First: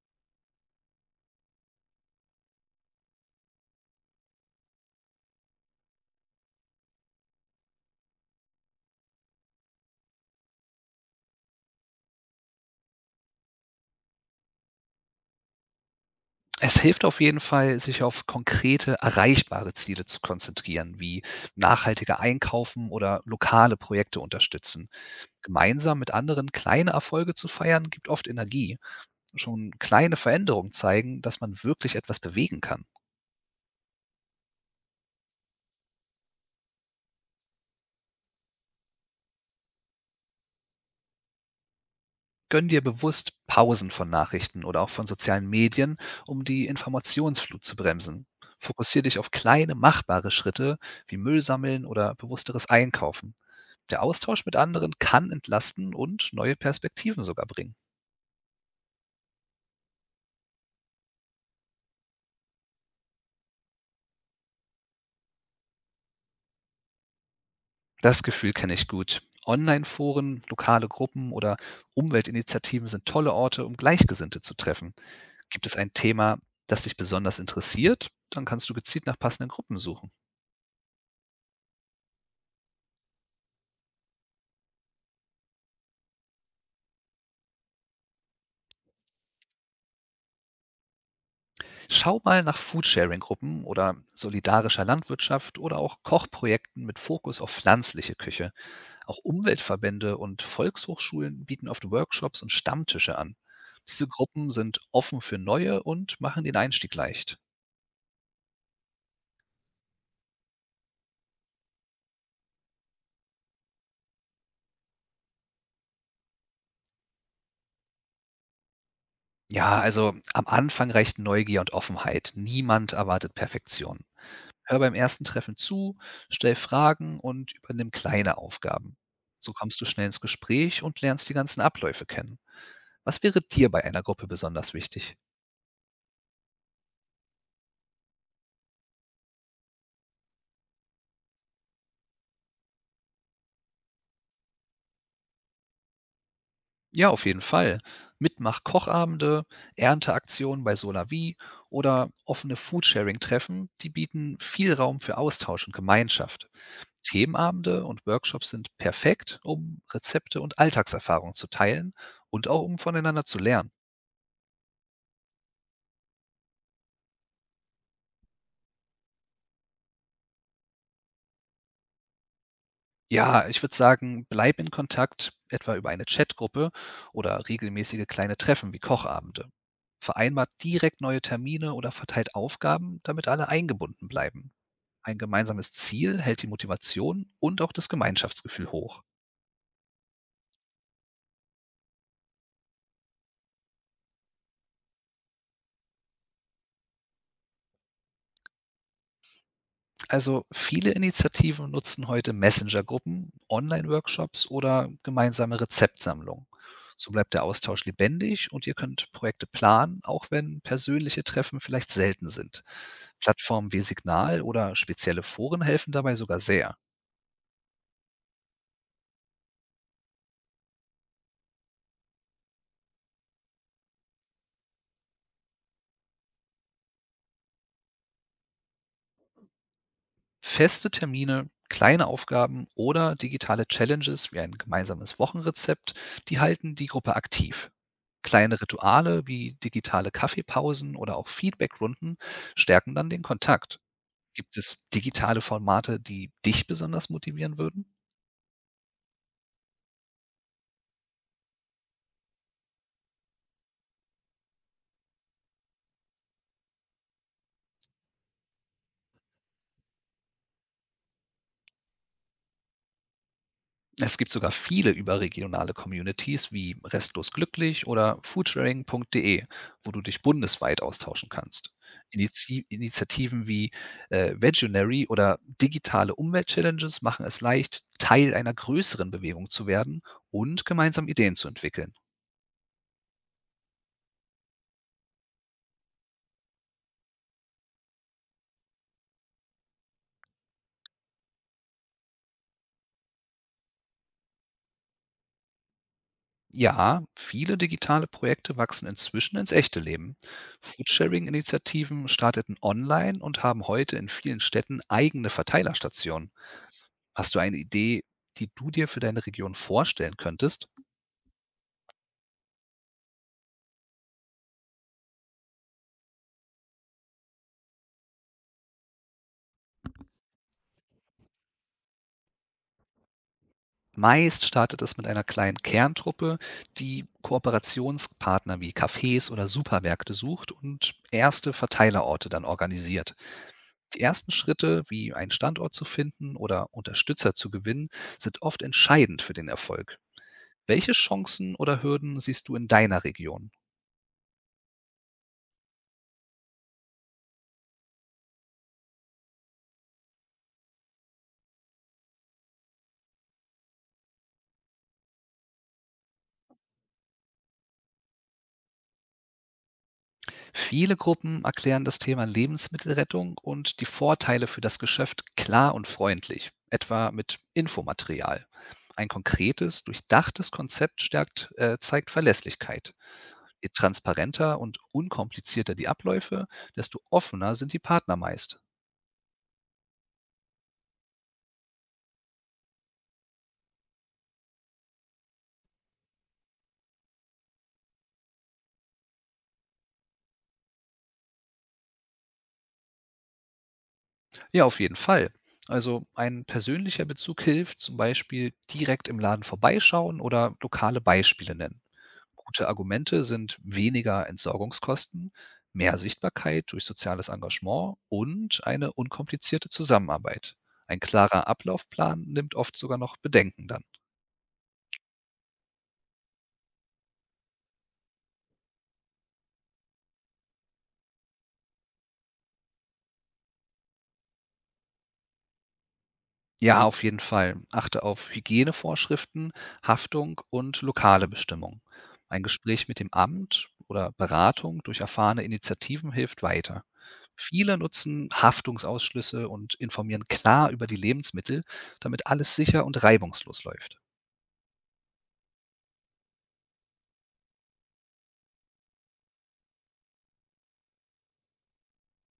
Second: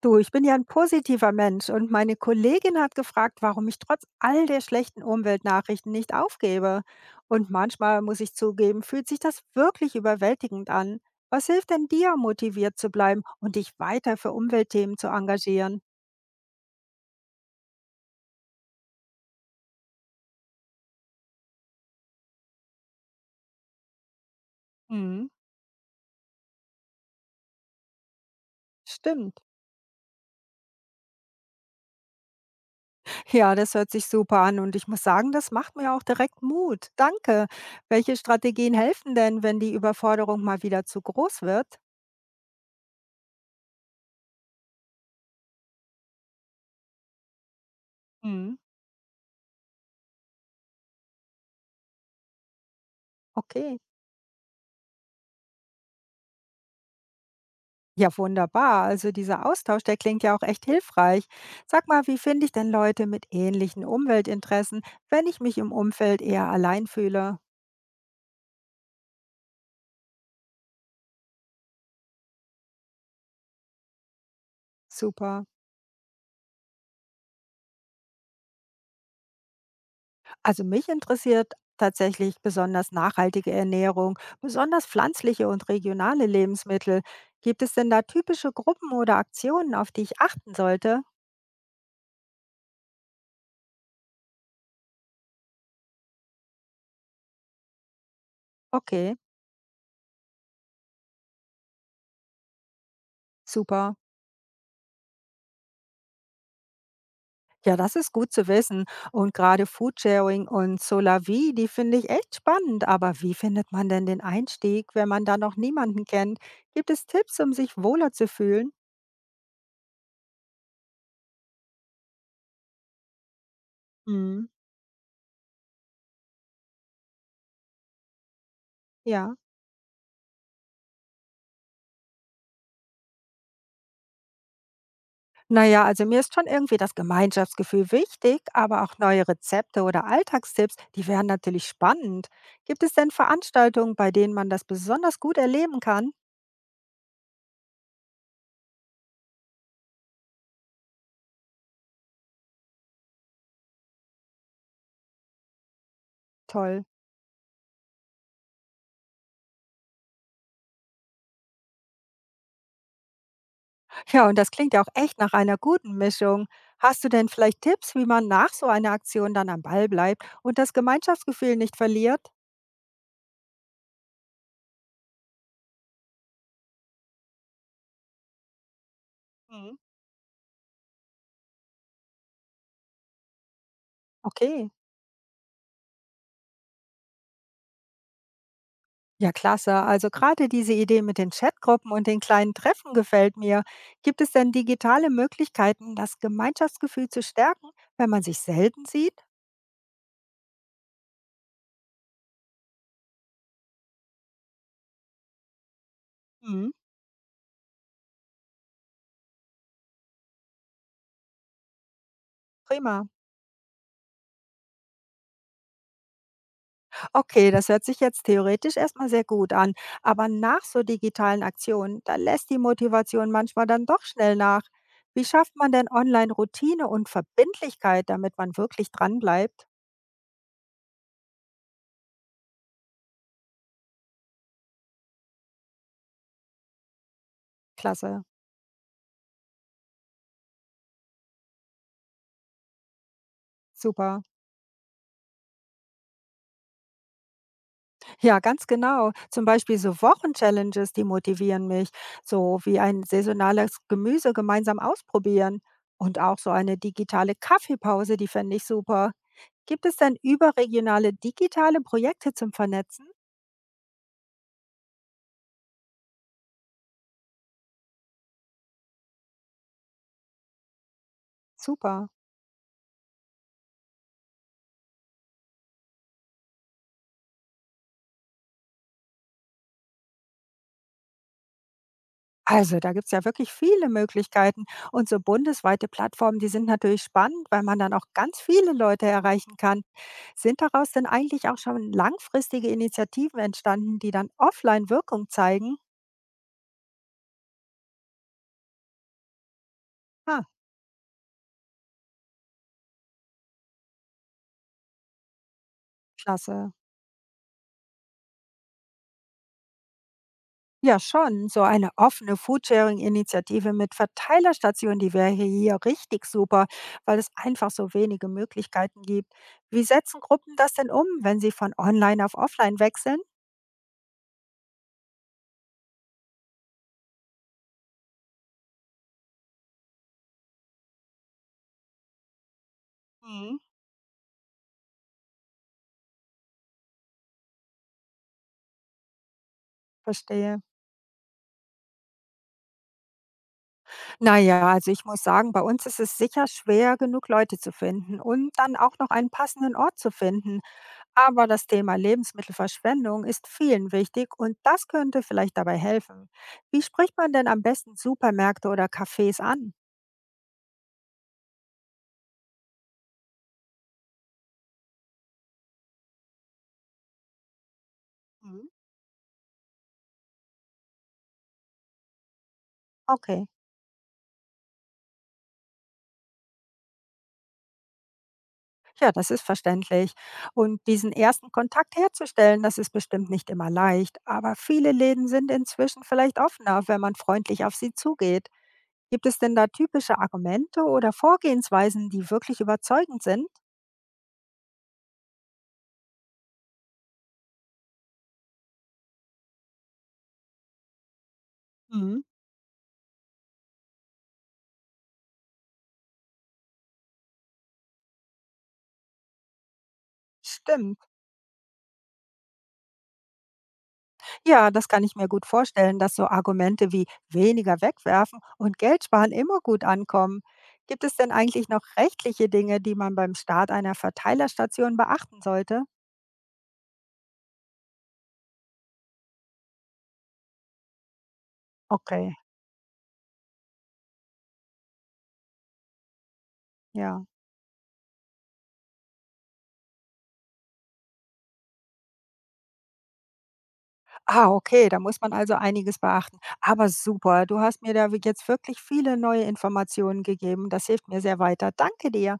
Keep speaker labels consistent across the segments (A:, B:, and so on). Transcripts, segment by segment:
A: Du, ich bin ja ein positiver Mensch und meine Kollegin hat gefragt, warum ich trotz all der schlechten Umweltnachrichten nicht aufgebe. Und manchmal, muss ich zugeben, fühlt sich das wirklich überwältigend an. Was hilft denn dir, motiviert zu bleiben und dich weiter für Umweltthemen zu engagieren?
B: Es hilft auf jeden Fall, sich auf konkrete, erreichbare Ziele zu konzentrieren, wie nachhaltiger Einkaufen oder lokale Projekte unterstützen.
A: Mhm,
B: Gemeinsam mit anderen kleine Erfolge zu feiern, gibt oft Energie.
A: stimmt.
B: Schon kleine Veränderungen zeigen, dass man wirklich etwas bewegen kann.
A: Ja, das hört sich super an und ich muss sagen, das macht mir auch direkt Mut. Danke. Welche Strategien helfen denn, wenn die Überforderung mal wieder zu groß wird?
B: Gönn dir bewusst Pausen von Nachrichten oder auch von sozialen Medien, um die Informationsflut zu bremsen.
A: Mhm.
B: Fokussier dich auf kleine, machbare Schritte wie Müll sammeln oder bewussteres Einkaufen.
A: Okay.
B: Der Austausch mit anderen kann entlasten und neue Perspektiven sogar bringen.
A: Ja, wunderbar. Also dieser Austausch, der klingt ja auch echt hilfreich. Sag mal, wie finde ich denn Leute mit ähnlichen Umweltinteressen, wenn ich mich im Umfeld eher allein fühle?
B: Das Gefühl kenne ich gut. Online-Foren, lokale Gruppen oder Umweltinitiativen sind tolle Orte, um Gleichgesinnte zu treffen.
A: Super.
B: Gibt es ein Thema, das dich besonders interessiert? Dann kannst du gezielt nach passenden Gruppen suchen.
A: Also mich interessiert tatsächlich besonders nachhaltige Ernährung, besonders pflanzliche und regionale Lebensmittel. Gibt es denn da typische Gruppen oder Aktionen, auf die ich achten sollte?
B: Schau mal nach Foodsharing-Gruppen oder solidarischer Landwirtschaft oder auch Kochprojekten mit Fokus auf pflanzliche Küche.
A: Okay,
B: Auch Umweltverbände und Volkshochschulen bieten oft Workshops und Stammtische an.
A: super.
B: Diese Gruppen sind offen für Neue und machen den Einstieg leicht.
A: Ja, das ist gut zu wissen. Und gerade Foodsharing und Solavi, die finde ich echt spannend. Aber wie findet man denn den Einstieg, wenn man da noch niemanden kennt? Gibt es Tipps, um sich wohler zu fühlen?
B: Ja, also am Anfang reicht Neugier und Offenheit. Niemand erwartet Perfektion.
A: Hm,
B: Hör beim ersten Treffen zu, stell Fragen und übernimm kleine Aufgaben.
A: ja.
B: So kommst du schnell ins Gespräch und lernst die ganzen Abläufe kennen. Was wäre dir bei einer Gruppe besonders wichtig?
A: Naja, also mir ist schon irgendwie das Gemeinschaftsgefühl wichtig, aber auch neue Rezepte oder Alltagstipps, die wären natürlich spannend. Gibt es denn Veranstaltungen, bei denen man das besonders gut erleben kann?
B: Ja, auf jeden Fall. Mitmach-Kochabende, Ernteaktionen bei Solavi oder offene Foodsharing-Treffen, die bieten viel Raum für Austausch und Gemeinschaft.
A: Toll.
B: Themenabende und Workshops sind perfekt, um Rezepte und Alltagserfahrungen zu teilen und auch um voneinander zu lernen.
A: Ja, und das klingt ja auch echt nach einer guten Mischung. Hast du denn vielleicht Tipps, wie man nach so einer Aktion dann am Ball bleibt und das Gemeinschaftsgefühl nicht verliert?
B: Ja, ich würde sagen, bleib in Kontakt, etwa über eine Chatgruppe oder regelmäßige kleine Treffen wie Kochabende.
A: Mhm.
B: Vereinbart direkt neue Termine oder verteilt Aufgaben, damit alle eingebunden bleiben.
A: Okay.
B: Ein gemeinsames Ziel hält die Motivation und auch das Gemeinschaftsgefühl hoch.
A: Ja, klasse. Also gerade diese Idee mit den Chatgruppen und den kleinen Treffen gefällt mir. Gibt es denn digitale Möglichkeiten, das Gemeinschaftsgefühl zu stärken, wenn man sich selten sieht?
B: Also viele Initiativen nutzen heute Messenger-Gruppen, Online-Workshops oder gemeinsame Rezeptsammlungen.
A: Mhm.
B: So bleibt der Austausch lebendig und ihr könnt Projekte planen, auch wenn persönliche Treffen vielleicht selten sind.
A: Prima.
B: Plattformen wie Signal oder spezielle Foren helfen dabei sogar sehr.
A: Okay, das hört sich jetzt theoretisch erstmal sehr gut an, aber nach so digitalen Aktionen, da lässt die Motivation manchmal dann doch schnell nach. Wie schafft man denn online Routine und Verbindlichkeit, damit man wirklich dranbleibt?
B: Feste Termine, kleine Aufgaben oder digitale Challenges wie ein gemeinsames Wochenrezept, die halten die Gruppe aktiv.
A: Klasse,
B: Kleine Rituale wie digitale Kaffeepausen oder auch Feedbackrunden stärken dann den Kontakt.
A: super.
B: Gibt es digitale Formate, die dich besonders motivieren würden?
A: Ja, ganz genau. Zum Beispiel so Wochenchallenges, die motivieren mich, so wie ein saisonales Gemüse gemeinsam ausprobieren. Und auch so eine digitale Kaffeepause, die fände ich super. Gibt es denn überregionale digitale Projekte zum Vernetzen?
B: Es gibt sogar viele überregionale Communities wie Restlos Glücklich oder foodsharing.de, wo du dich bundesweit austauschen kannst.
A: Super.
B: Initiativen wie Vegunary oder digitale Umweltchallenges machen es leicht, Teil einer größeren Bewegung zu werden und gemeinsam Ideen zu entwickeln.
A: Also, da gibt's ja wirklich viele Möglichkeiten. Und so bundesweite Plattformen, die sind natürlich spannend, weil man dann auch ganz viele Leute erreichen kann. Sind daraus denn eigentlich auch schon langfristige Initiativen entstanden, die dann offline Wirkung zeigen?
B: Ja, viele digitale Projekte wachsen inzwischen ins echte Leben.
A: Ah,
B: Foodsharing-Initiativen starteten online und haben heute in vielen Städten eigene Verteilerstationen.
A: klasse.
B: Hast du eine Idee, die du dir für deine Region vorstellen könntest?
A: Ja, schon. So eine offene Foodsharing-Initiative mit Verteilerstationen, die wäre hier richtig super, weil es einfach so wenige Möglichkeiten gibt. Wie setzen Gruppen das denn um, wenn sie von online auf offline wechseln?
B: Meist startet es mit einer kleinen Kerntruppe, die Kooperationspartner wie Cafés oder Supermärkte sucht und erste Verteilerorte dann organisiert.
A: Hm,
B: Die ersten Schritte, wie einen Standort zu finden oder Unterstützer zu gewinnen, sind oft entscheidend für den Erfolg.
A: verstehe.
B: Welche Chancen oder Hürden siehst du in deiner Region?
A: Na ja, also ich muss sagen, bei uns ist es sicher schwer, genug Leute zu finden und dann auch noch einen passenden Ort zu finden. Aber das Thema Lebensmittelverschwendung ist vielen wichtig und das könnte vielleicht dabei helfen. Wie spricht man denn am besten Supermärkte oder Cafés an?
B: Viele Gruppen erklären das Thema Lebensmittelrettung und die Vorteile für das Geschäft klar und freundlich, etwa mit Infomaterial.
A: Mhm.
B: Ein konkretes, durchdachtes Konzept zeigt Verlässlichkeit.
A: Okay,
B: Je transparenter und unkomplizierter die Abläufe, desto offener sind die Partner meist.
A: ja, das ist verständlich. Und diesen ersten Kontakt herzustellen, das ist bestimmt nicht immer leicht. Aber viele Läden sind inzwischen vielleicht offener, wenn man freundlich auf sie zugeht. Gibt es denn da typische Argumente oder Vorgehensweisen, die wirklich überzeugend sind?
B: Ja, auf jeden Fall. Also ein persönlicher Bezug hilft, zum Beispiel direkt im Laden vorbeischauen oder lokale Beispiele nennen.
A: Mhm.
B: Gute Argumente sind weniger Entsorgungskosten, mehr Sichtbarkeit durch soziales Engagement und eine unkomplizierte Zusammenarbeit. Ein
A: Stimmt.
B: klarer Ablaufplan nimmt oft sogar noch Bedenken dann.
A: Ja, das kann ich mir gut vorstellen, dass so Argumente wie weniger wegwerfen und Geld sparen immer gut ankommen. Gibt es denn eigentlich noch rechtliche Dinge, die man beim Start einer Verteilerstation beachten sollte?
B: Ja, auf jeden Fall. Achte auf Hygienevorschriften, Haftung und lokale Bestimmungen.
A: Okay.
B: Ein Gespräch mit dem Amt oder Beratung durch erfahrene Initiativen hilft weiter.
A: Ja.
B: Viele nutzen Haftungsausschlüsse und informieren klar über die Lebensmittel, damit alles sicher und reibungslos läuft.
A: Ah, okay, da muss man also einiges beachten. Aber super, du hast mir da jetzt wirklich viele neue Informationen gegeben. Das hilft mir sehr weiter. Danke dir.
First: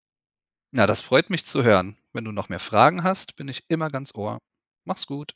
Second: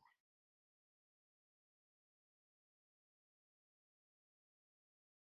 B: Na, das freut mich zu hören. Wenn du noch mehr Fragen hast, bin ich immer ganz Ohr. Mach's gut.